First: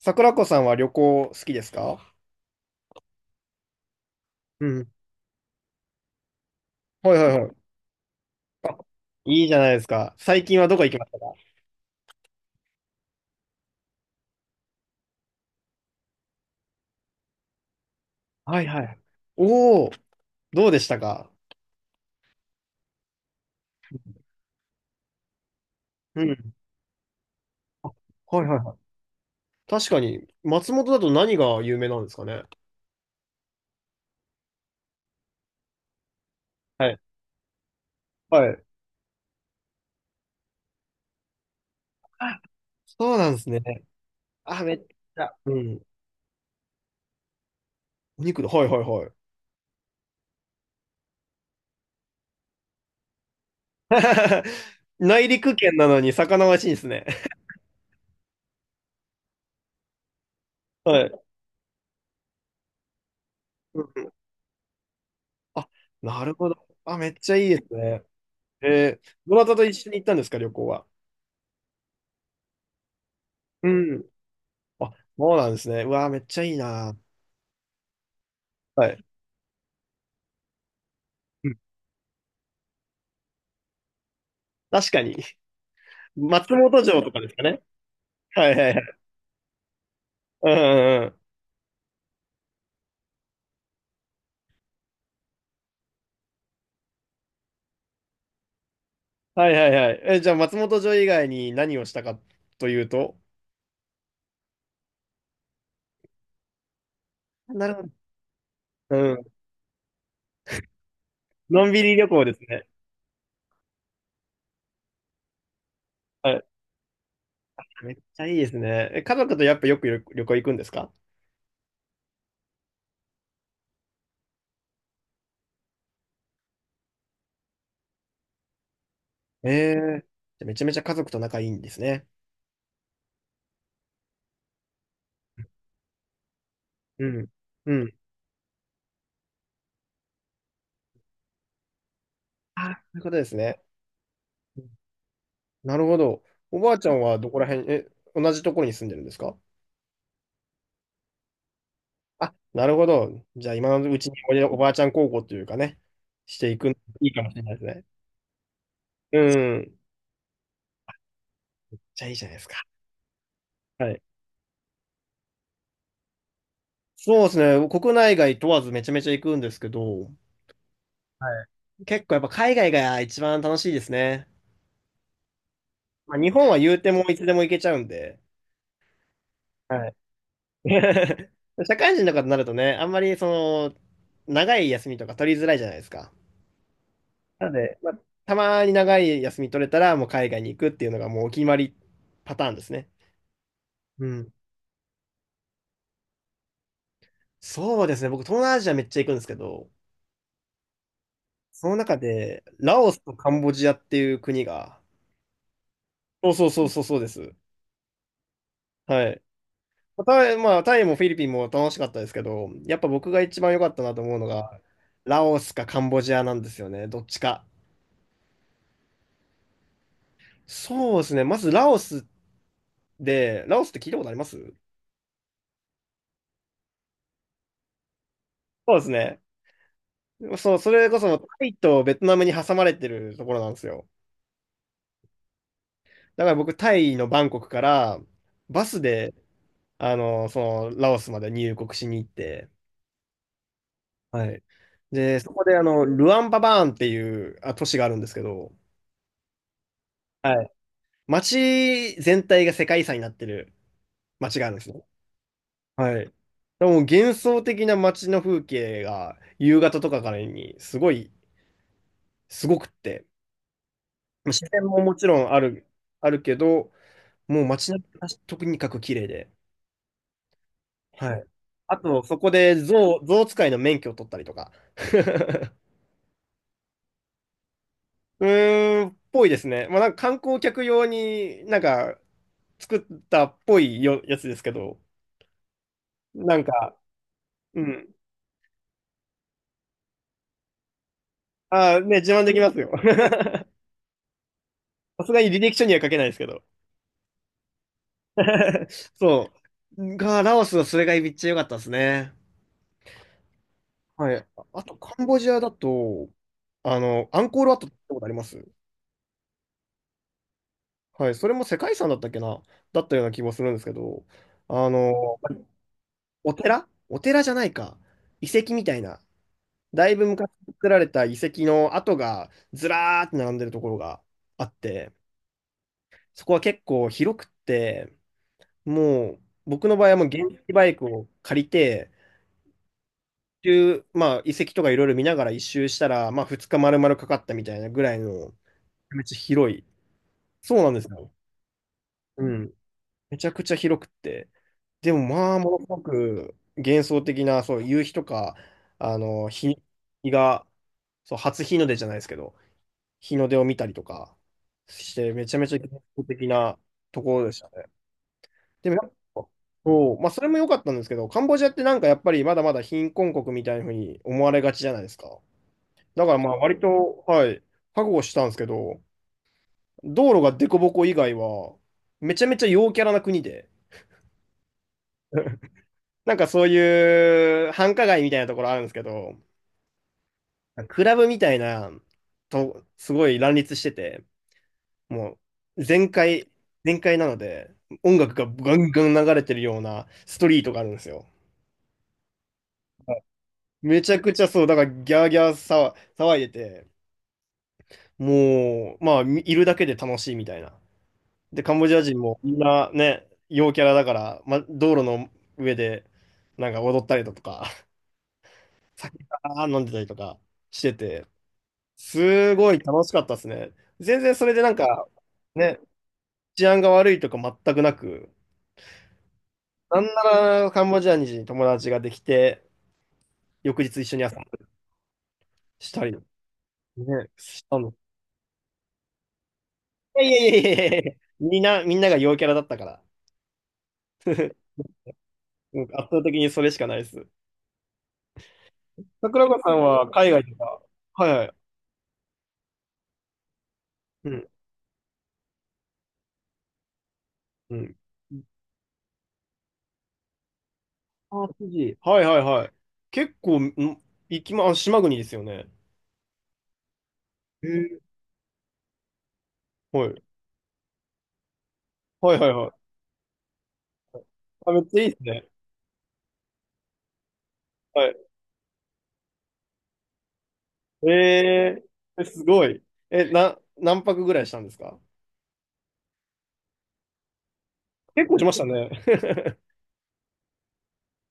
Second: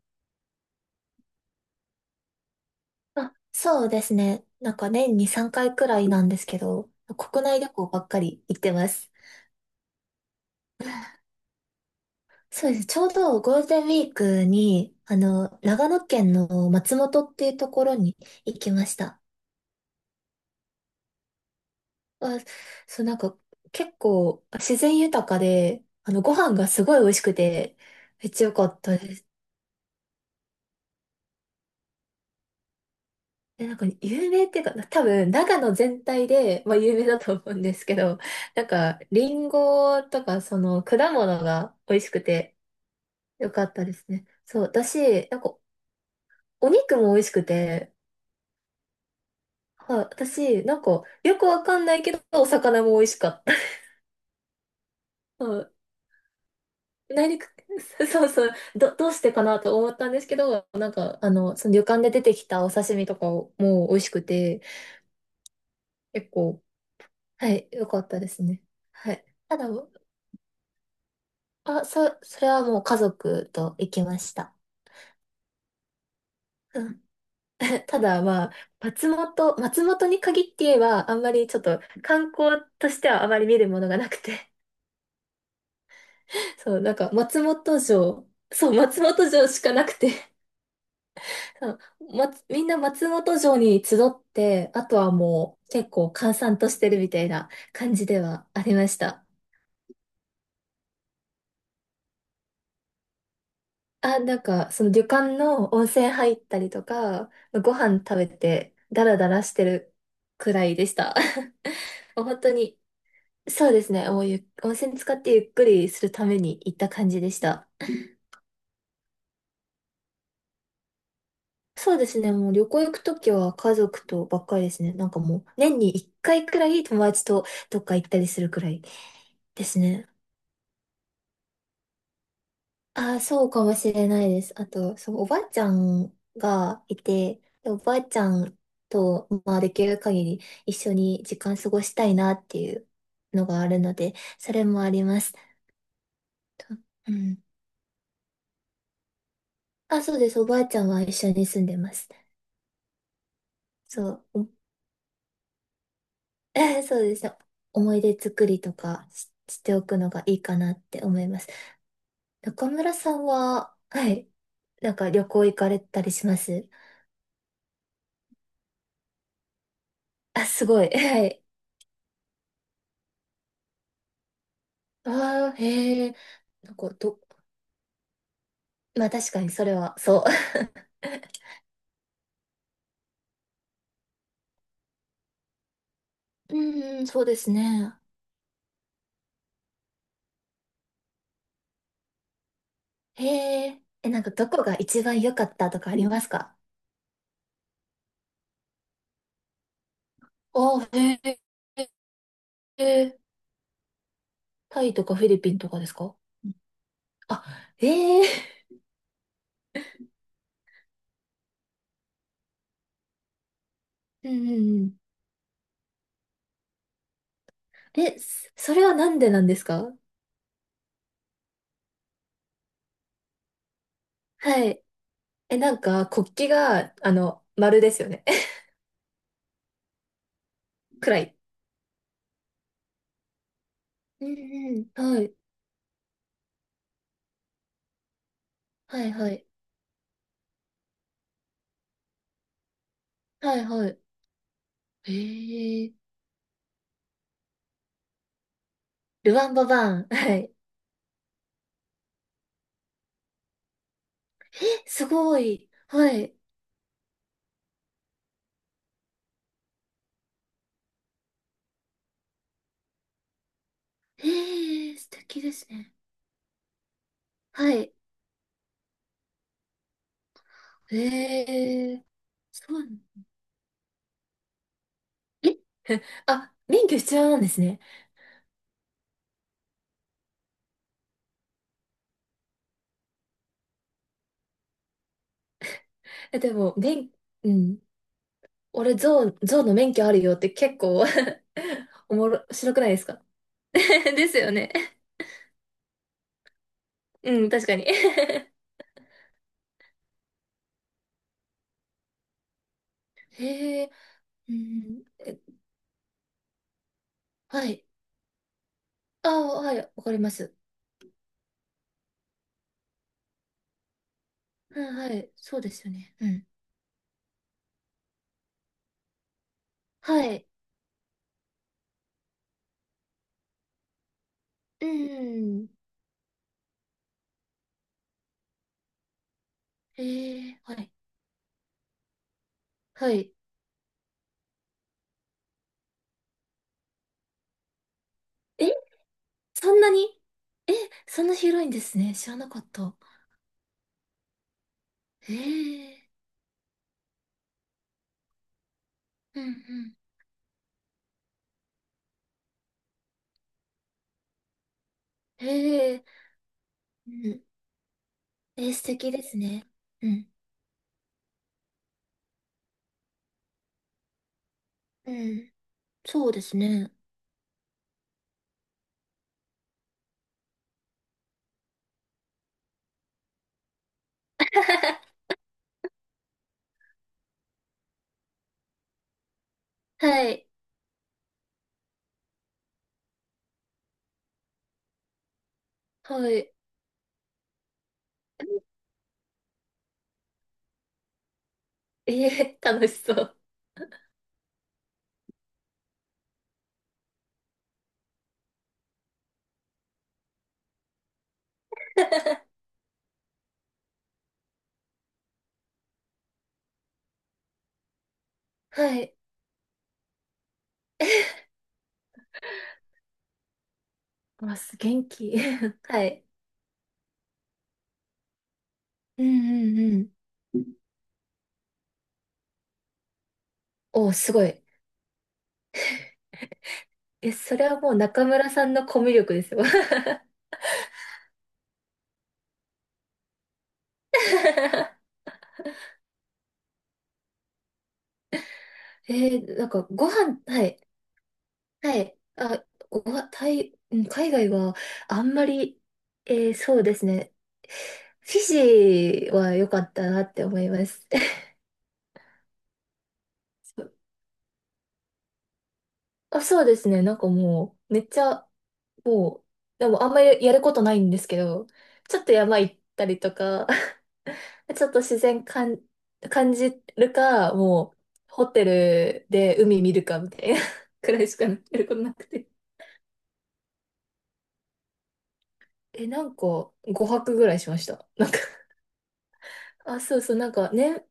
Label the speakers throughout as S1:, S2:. S1: 桜子さんは旅行好きですか？
S2: あ、そうですね。
S1: う
S2: なん
S1: ん。
S2: か年に3回くらいなんですけど、
S1: はいはい
S2: 国
S1: は
S2: 内
S1: い。
S2: 旅行ばっかり行ってます。
S1: いいじゃないですか。最近はどこ行きましたか？
S2: そうです。ちょうどゴールデンウィークに、長野県の松本っていうところに行
S1: はい
S2: き
S1: は
S2: まし
S1: い。
S2: た。
S1: おおー、どうでしたか？
S2: あ、そう、なんか結構自然豊かで、
S1: う
S2: ご
S1: ん。
S2: 飯がすごい美味しくて、
S1: あ、
S2: めっち
S1: は
S2: ゃ
S1: い
S2: 良
S1: はい
S2: か
S1: はい。
S2: ったです。
S1: 確かに、松本だと何が有名なんですかね？
S2: で、なんか有名っていうか、多分長野全体で、まあ
S1: は
S2: 有
S1: い。
S2: 名だと思うんですけど、
S1: は
S2: な
S1: い。
S2: んか、リンゴとか、果物が美味しく
S1: あ、
S2: て、
S1: そうなんです
S2: よ
S1: ね。
S2: かったですね。そ
S1: あ、
S2: う、
S1: めっち
S2: 私、
S1: ゃ。
S2: なん
S1: う
S2: か、
S1: ん。
S2: お肉も美味しくて、
S1: お肉だ。はいはいはい。
S2: はい、私、なんか、よくわかんないけど、お魚も美味しかった。
S1: 内 陸
S2: は
S1: 圏なのに魚美味しいんですね。
S2: い、内陸、そうそう、どうしてかなと思ったんですけど、な ん
S1: は
S2: か、
S1: い。
S2: その旅館で出てきたお刺身とかも
S1: う
S2: 美味
S1: ん。
S2: しくて、
S1: あ、な
S2: 結
S1: るほ
S2: 構、
S1: ど。あ、めっちゃい
S2: は
S1: いで
S2: い、
S1: す
S2: よか
S1: ね。
S2: ったですね。
S1: えー、
S2: はい。
S1: どなた
S2: た
S1: と
S2: だ、
S1: 一緒に行ったんですか、旅行は。
S2: あ、それはもう家族
S1: う
S2: と行き
S1: ん。
S2: ました。
S1: あ、そうなんですね。うわー、めっちゃいい
S2: う
S1: な。
S2: ん。 ただまあ、
S1: はい。
S2: 松本に限って言えば、あんまり
S1: う
S2: ち
S1: ん。
S2: ょっと観光としてはあまり見るものがなくて、
S1: 確かに。松
S2: そう、
S1: 本
S2: なん
S1: 城
S2: か
S1: とかですか
S2: 松
S1: ね。
S2: 本城、
S1: はいは
S2: そう、
S1: いはい。
S2: 松本城しかなくて、
S1: うんうんうん。
S2: そう、みんな松本城に集って、あとはもう結構閑散としてるみたいな感じではありました。
S1: はいはいはい。え、じゃあ松本城以外に何をしたかというと、
S2: あ、なんかその旅館の温泉入ったりとか、
S1: な
S2: ご
S1: るほど。
S2: 飯食べて
S1: う
S2: ダラ
S1: ん。
S2: ダラしてるくらいでした。
S1: のんびり旅
S2: も
S1: 行
S2: う
S1: です
S2: 本当
S1: ね。
S2: にそうですね。もう、温泉使ってゆっくりするた
S1: は
S2: め
S1: い。
S2: に行った感じでした。
S1: めっちゃいいですね。え、家族とやっぱよく旅旅行行くんですか？
S2: そうですね。もう旅行行くときは家族とばっかりですね。なんかもう年に1回くらい友達とどっか行ったりするくらい
S1: え
S2: で
S1: え
S2: す
S1: ー。
S2: ね。
S1: じゃあめちゃめちゃ家族と仲いいんですね。
S2: ああ、そうかもしれないです。あと、そのおばあちゃんがい
S1: うん。
S2: て、で
S1: う
S2: お
S1: ん。
S2: ばあちゃんと、まあ、できる限り一緒に時間過ごしたいなって
S1: あ、
S2: いう
S1: そういうことです
S2: のが
S1: ね。
S2: あるので、それもあります。
S1: なるほど。お
S2: と
S1: ばあちゃん
S2: う
S1: はど
S2: ん。
S1: こら辺、え、同じところに住んでるんですか？
S2: あ、そうです。おばあちゃんは一緒に住んでます。
S1: あ、なるほど。じゃあ今のうちに
S2: そ
S1: おや
S2: う。
S1: おばあちゃん孝行というかね、していくの
S2: そう
S1: いい
S2: で
S1: か
S2: す
S1: も
S2: ね。
S1: しれないですね。
S2: 思い出作りとか、
S1: う
S2: し
S1: ん。
S2: ておくのがいいかなって思います。
S1: じゃあいいじゃないですか。
S2: 中村さんは、
S1: はい。
S2: はい。なんか旅行行かれたりします？
S1: そうですね。国内外問わずめちゃめちゃ行くんですけど、
S2: あ、すごい。は
S1: は
S2: い。
S1: い。結構やっぱ海外が一番楽しいですね。
S2: ああ、へ
S1: ま
S2: え。
S1: あ、日本は
S2: な
S1: 言
S2: ん
S1: う
S2: か、
S1: てもいつでも行けちゃうんで。
S2: まあ確かにそれ
S1: はい。
S2: は、そ
S1: 社会人とかになるとね、あんまり長い休みとか取りづらいじゃないですか。
S2: う。うんうん、そうで
S1: な
S2: す
S1: ので、ま
S2: ね。
S1: あ、たまに長い休み取れたらもう海外に行くっていうのがもうお決まりパターンですね。
S2: へえ。
S1: う
S2: え、なんか
S1: ん。
S2: どこが一番良かったとかありますか？
S1: そうですね。僕、東南アジアめっちゃ行くんですけど、
S2: ああ、へ。
S1: その中で、ラオスとカンボジアっていう国が、
S2: タイとかフィリピンとかですか？
S1: そうそうそうそうそうです。
S2: あ、ええ。
S1: はい。タイ、まあ、タイもフィリピンも楽しかったですけど、やっぱ僕が一番良かったなと思うの
S2: うん
S1: が、
S2: うん
S1: ラオスかカンボジアなんですよね。どっちか。
S2: うん。え、それはなんでなんですか？
S1: そうですね。まずラオスで、ラオスって聞いたことあります？
S2: はい。え、なんか、国旗が、丸ですよね。
S1: そうですね。そう、それこそ
S2: 暗い。
S1: タイとベトナムに挟まれてるところなんですよ。
S2: うんうん。はい。
S1: だから僕、タイのバンコクからバス
S2: はい
S1: で
S2: はい。
S1: あの、そラオスまで入国しに行って、
S2: はいはい。
S1: はい。
S2: へ
S1: で、そこで、
S2: え。
S1: ルアンパバーンっていうあ都市があるんですけど、
S2: ルワンババーン。は
S1: はい。
S2: い。
S1: 街全体が世界遺産になってる街があるん
S2: え、
S1: ですね。
S2: すごい。
S1: は
S2: は
S1: い。
S2: い。
S1: でも幻想的な街の風景が夕方とかからにすごい、すごくって、自然も
S2: へ
S1: も
S2: え、
S1: ち
S2: 素
S1: ろんあ
S2: 敵で
S1: る、
S2: すね。
S1: あるけど、もう
S2: は
S1: 街並
S2: い。
S1: みがとにかく綺麗で、はい。
S2: へ
S1: あと
S2: え、
S1: そこで
S2: そうな
S1: 象、
S2: の。
S1: 象使いの免許を取ったりとか。
S2: え、あ、免許必要なんですね。
S1: うーん、ぽいですね。まあ、なんか観光客用になんか作ったっぽいよ、やつですけど、な
S2: え、
S1: ん
S2: でも、
S1: か、
S2: う
S1: う
S2: ん。
S1: ん。
S2: 俺、ゾウの免許あるよって結構
S1: ああ、ね、自
S2: お
S1: 慢
S2: も
S1: でき
S2: ろ、
S1: ま すよ。
S2: 白くないですか？ ですよね。
S1: さすがに履歴書には書けないですけど。
S2: うん、確かに。
S1: そう。が、ラオスはそれがめっちゃ良かったですね。
S2: へえ、
S1: はい。
S2: う
S1: あと、カ
S2: ん、
S1: ンボジ
S2: え、
S1: アだと、あの、アンコールワッ
S2: は
S1: トって
S2: い。
S1: ことあります？
S2: ああ、はい、わかります。
S1: はい。それも世界遺産だったっけな、だったような気もするんですけど、あ
S2: はい、は
S1: の、
S2: い、そうですよね。う
S1: お
S2: ん。
S1: 寺お寺じゃないか。遺跡みたいな。だいぶ
S2: は
S1: 昔
S2: い。
S1: 作られた遺跡の跡がずらーって並んでるところがあっ
S2: う
S1: て、
S2: ん。
S1: そこは結構広くって、もう僕の場合はもう原
S2: え
S1: 付
S2: え、
S1: バ
S2: は
S1: イク
S2: い。
S1: を借りて、
S2: はい。
S1: 一周まあ、遺跡とかいろいろ見ながら一周したら、まあ、2日丸々かかったみたいなぐらいの、
S2: え、
S1: めっちゃ広い。
S2: そんなに
S1: そうなん
S2: え、
S1: ですよ。
S2: そんな広いんですね。
S1: う
S2: 知らな
S1: ん。
S2: かった。
S1: めちゃくちゃ広くって。でも
S2: え
S1: まあ、ものすご
S2: え、
S1: く幻想的な、そう、夕日とか、あの、
S2: うん、う
S1: 日
S2: ん。
S1: 日が、そう、初日の出じゃないですけど、日の出を見たりとかして、めちゃめ
S2: え
S1: ちゃ幻想
S2: え、
S1: 的なと
S2: う
S1: ころでし
S2: ん。
S1: たね。でも
S2: 素
S1: やっ
S2: 敵で
S1: ぱ、
S2: すね。
S1: そう、
S2: う
S1: まあ、それ
S2: ん。
S1: も良かったんですけど、カンボジアってなんかやっぱりまだまだ貧困国みたいなふうに思われがちじゃないです
S2: う
S1: か。
S2: ん。
S1: だから
S2: そ
S1: ま
S2: う
S1: あ
S2: です
S1: 割
S2: ね。
S1: と、はい、覚悟したんですけど、道路が凸凹以外は、めちゃめちゃ陽キャラな国で、なんかそういう繁華街みたいなところあるんですけど、
S2: はい。
S1: クラブみたいな、と、すごい乱立してて、もう全
S2: は
S1: 開、
S2: い。
S1: 全開なので、音楽がガンガン流れてるようなストリートがあるんですよ。
S2: ええ、楽しそう。
S1: めちゃくちゃそう、だからギャーギャー騒騒いでて、もう、まあ、いるだけで楽しいみたいな。で、カンボジア人もみん なね、陽キャラだから、ま、道路の上でなんか踊ったりだとか、
S2: は い。
S1: あー飲んでたりとかしてて、すごい楽しかったですね。全然それでなんか、
S2: 元気。
S1: ね、
S2: はい。
S1: 治安が悪いとか全くなく、
S2: うんうん
S1: なん
S2: う
S1: な
S2: ん。
S1: らカンボジアに友達ができて、翌日一緒に遊ん
S2: お、
S1: だ
S2: すご
S1: り
S2: い。
S1: したり、ね、
S2: え、
S1: し
S2: そ
S1: た
S2: れ
S1: の。
S2: はもう中村さんのコミュ力ですよ。
S1: いやいやいやいやいや、みんなが陽キャラだったから、うん圧倒的にそれしかないです。桜子さん
S2: なんか
S1: は
S2: ご
S1: 海外と
S2: 飯、
S1: か、
S2: はい、
S1: はいはい、
S2: はい。あ、ご飯、タイ、うん、
S1: うん、
S2: 海外はあんまり、そうですね。
S1: うん。
S2: フィジーは良かったなって思います。
S1: あ、富士。はいはいはい。結構、ん、行きま、あ、島国ですよね。
S2: あ、そうですね。なんか
S1: へ
S2: も
S1: え。
S2: う、めっちゃ、もう、
S1: は
S2: で
S1: い。
S2: もあんまりやることないんですけど、
S1: は
S2: ち
S1: い
S2: ょっ
S1: は
S2: と
S1: いは
S2: 山
S1: い。
S2: 行ったりとか、
S1: あ、めっちゃ
S2: ち
S1: い
S2: ょ
S1: い
S2: っ
S1: で
S2: と
S1: す
S2: 自
S1: ね。
S2: 然感じるか、
S1: は
S2: もう、
S1: い。
S2: ホテルで海見るかみたいな くらいしかや
S1: え
S2: ること
S1: ー、え
S2: な
S1: す
S2: く
S1: ご
S2: て。
S1: い。え、な、何泊ぐらいしたんですか？
S2: え、なんか、5泊ぐらいしました。
S1: 結構し
S2: なん
S1: まし
S2: か、
S1: たね。
S2: あ、そうそう、なんかね、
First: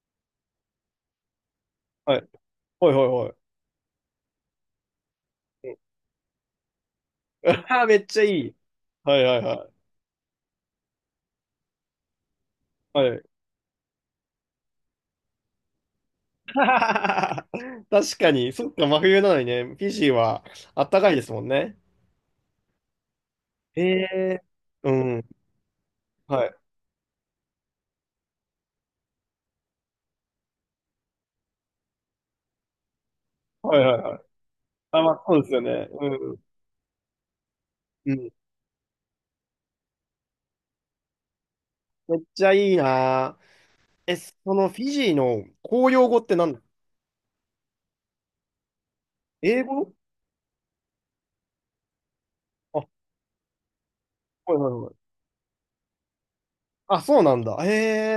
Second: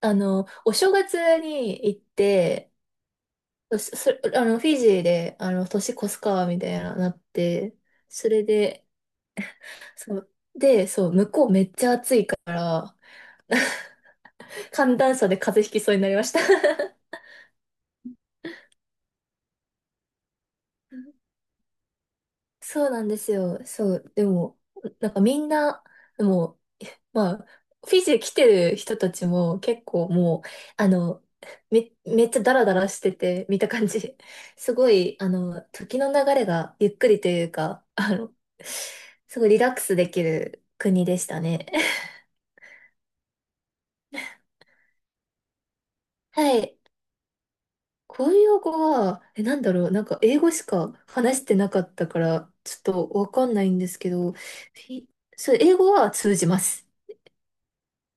S2: お正月に行っ
S1: はい。
S2: て、
S1: はいはいはい。
S2: そ、そあの、フィジーで、年越すか、みたいな、なって、
S1: ああ、めっちゃ
S2: そ
S1: い
S2: れ
S1: い。
S2: で、
S1: はいはいは
S2: そう、で、そう、向こうめっちゃ暑い。
S1: い。はい。
S2: 寒暖差で風邪ひきそうになりました。
S1: 確かに、そっか、真冬なのにね、フィジーはあったかいですもんね。
S2: そうなんですよ。
S1: へ
S2: そう。で
S1: え。
S2: も、
S1: う
S2: なんか
S1: ん。
S2: みんな、で
S1: はい。
S2: も、まあ、フィジー来てる人たちも結構もう、あの、めっちゃダラダラしてて、見た
S1: はい
S2: 感
S1: はいは
S2: じ。
S1: い。
S2: すご
S1: あ、ま
S2: い、
S1: あ、そうですよね。
S2: 時の流
S1: うん。
S2: れがゆっくりというか、
S1: うん。
S2: すごいリラックスできる国でしたね。
S1: めっちゃいいなぁ。え、そのフィジーの公用語って何
S2: は
S1: だ？
S2: い。公用語は、え、な
S1: 英
S2: んだろう、
S1: 語、
S2: なんか英語しか話してなかったから、ち
S1: あ、
S2: ょっ
S1: は
S2: とわかんないんですけど、
S1: いはいはい。
S2: ィそう、英語は通じます。
S1: あ、そうなんだ。へ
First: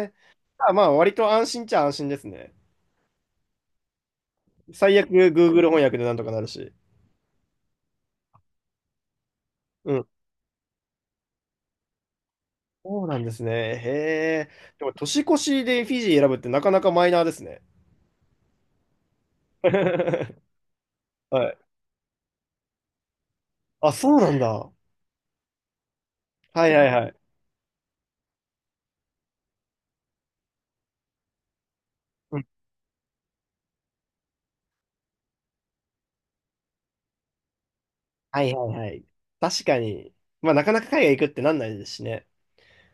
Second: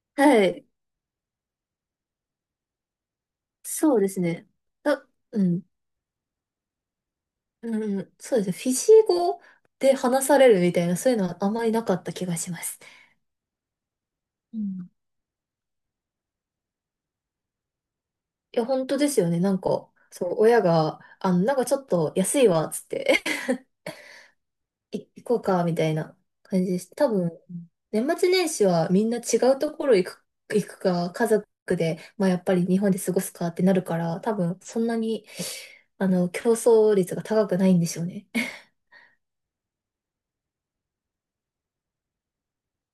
S1: え。
S2: はい。
S1: あ、まあ、割と安心っちゃ安心ですね。
S2: そうですね。
S1: 最
S2: あ、
S1: 悪、
S2: うん、
S1: Google 翻訳でなんとかなるし。
S2: うん、そうですね。フィジー語
S1: う
S2: で
S1: ん。
S2: 話されるみたいな、そういうのはあまりなかった気がします。
S1: そうなんですね。へえ。
S2: う
S1: で
S2: ん。
S1: も、年越しでフィジー選ぶってなかなかマイナーですね。
S2: いや、本当ですよね。なん か、そう、親が、
S1: は
S2: なん
S1: い。
S2: かちょっと安いわ、つって
S1: あ、そうなんだ。
S2: 行こうか、みたいな感
S1: は
S2: じ
S1: い
S2: で
S1: はい
S2: す。
S1: は
S2: 多
S1: い。
S2: 分、年末年始はみんな違うところ行くか、家族で、まあ
S1: う
S2: やっ
S1: ん。
S2: ぱり日本で過ごすかってなるから、多分そんなに、競争率が高くないんでしょうね。
S1: はい はいはい。確かに。まあ、なかなか海外行くってなんないですしね。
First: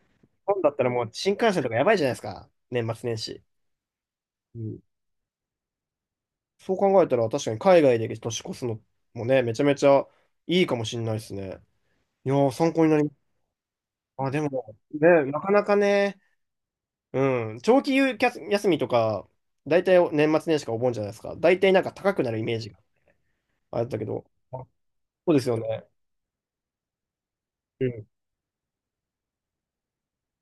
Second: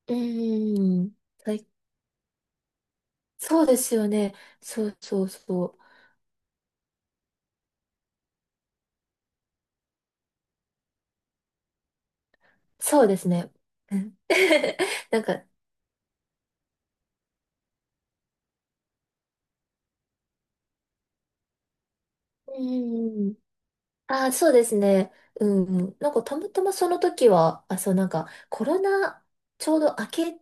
S2: う
S1: 日本だったらも
S2: ー
S1: う
S2: ん。
S1: 新幹 線とかやばいじゃないですか。年末年始。
S2: そうですよね。
S1: うん。
S2: そうそうそう。
S1: そう考えたら、確かに海外で年越すのもね、めちゃめちゃいいかもしれないですね。いやー、参考になり
S2: そう
S1: ま
S2: です
S1: す。
S2: ね。うん。
S1: あ、でも、
S2: なん
S1: ね、な
S2: か、
S1: かなかね、うん。長期休休みとか、大体年末年始かお盆じゃないですか。大体なんか高くなるイ
S2: う
S1: メー
S2: ん
S1: ジが
S2: うんうん。
S1: あったけど。
S2: ああ、そう
S1: あ、
S2: ですね。
S1: そうで
S2: う
S1: すよ
S2: んう
S1: ね。
S2: ん。なんか、たまたまその時は、あ、
S1: う
S2: そう、
S1: ん。
S2: なんか、コロナ、ちょうど明け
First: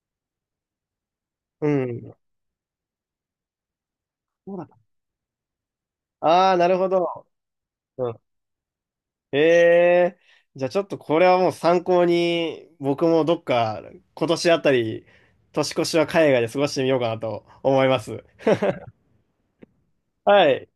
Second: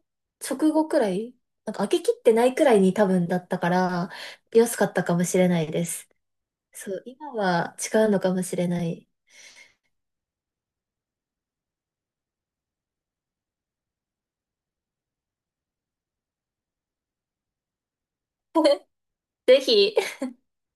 S2: 直後くらい、
S1: う
S2: なんか、明けき
S1: ん。
S2: ってないくらいに多分だったから、
S1: そうだっ
S2: 安
S1: た？
S2: かったかもしれないです。
S1: ああ、なるほ
S2: そう、
S1: ど。
S2: 今は違う
S1: う
S2: の
S1: ん。
S2: かもしれない。
S1: ええー、じゃあちょっとこれはもう参考に、僕もどっか今年あたり、年越しは海外で過ごしてみようかなと思います。
S2: ぜひ。
S1: はい。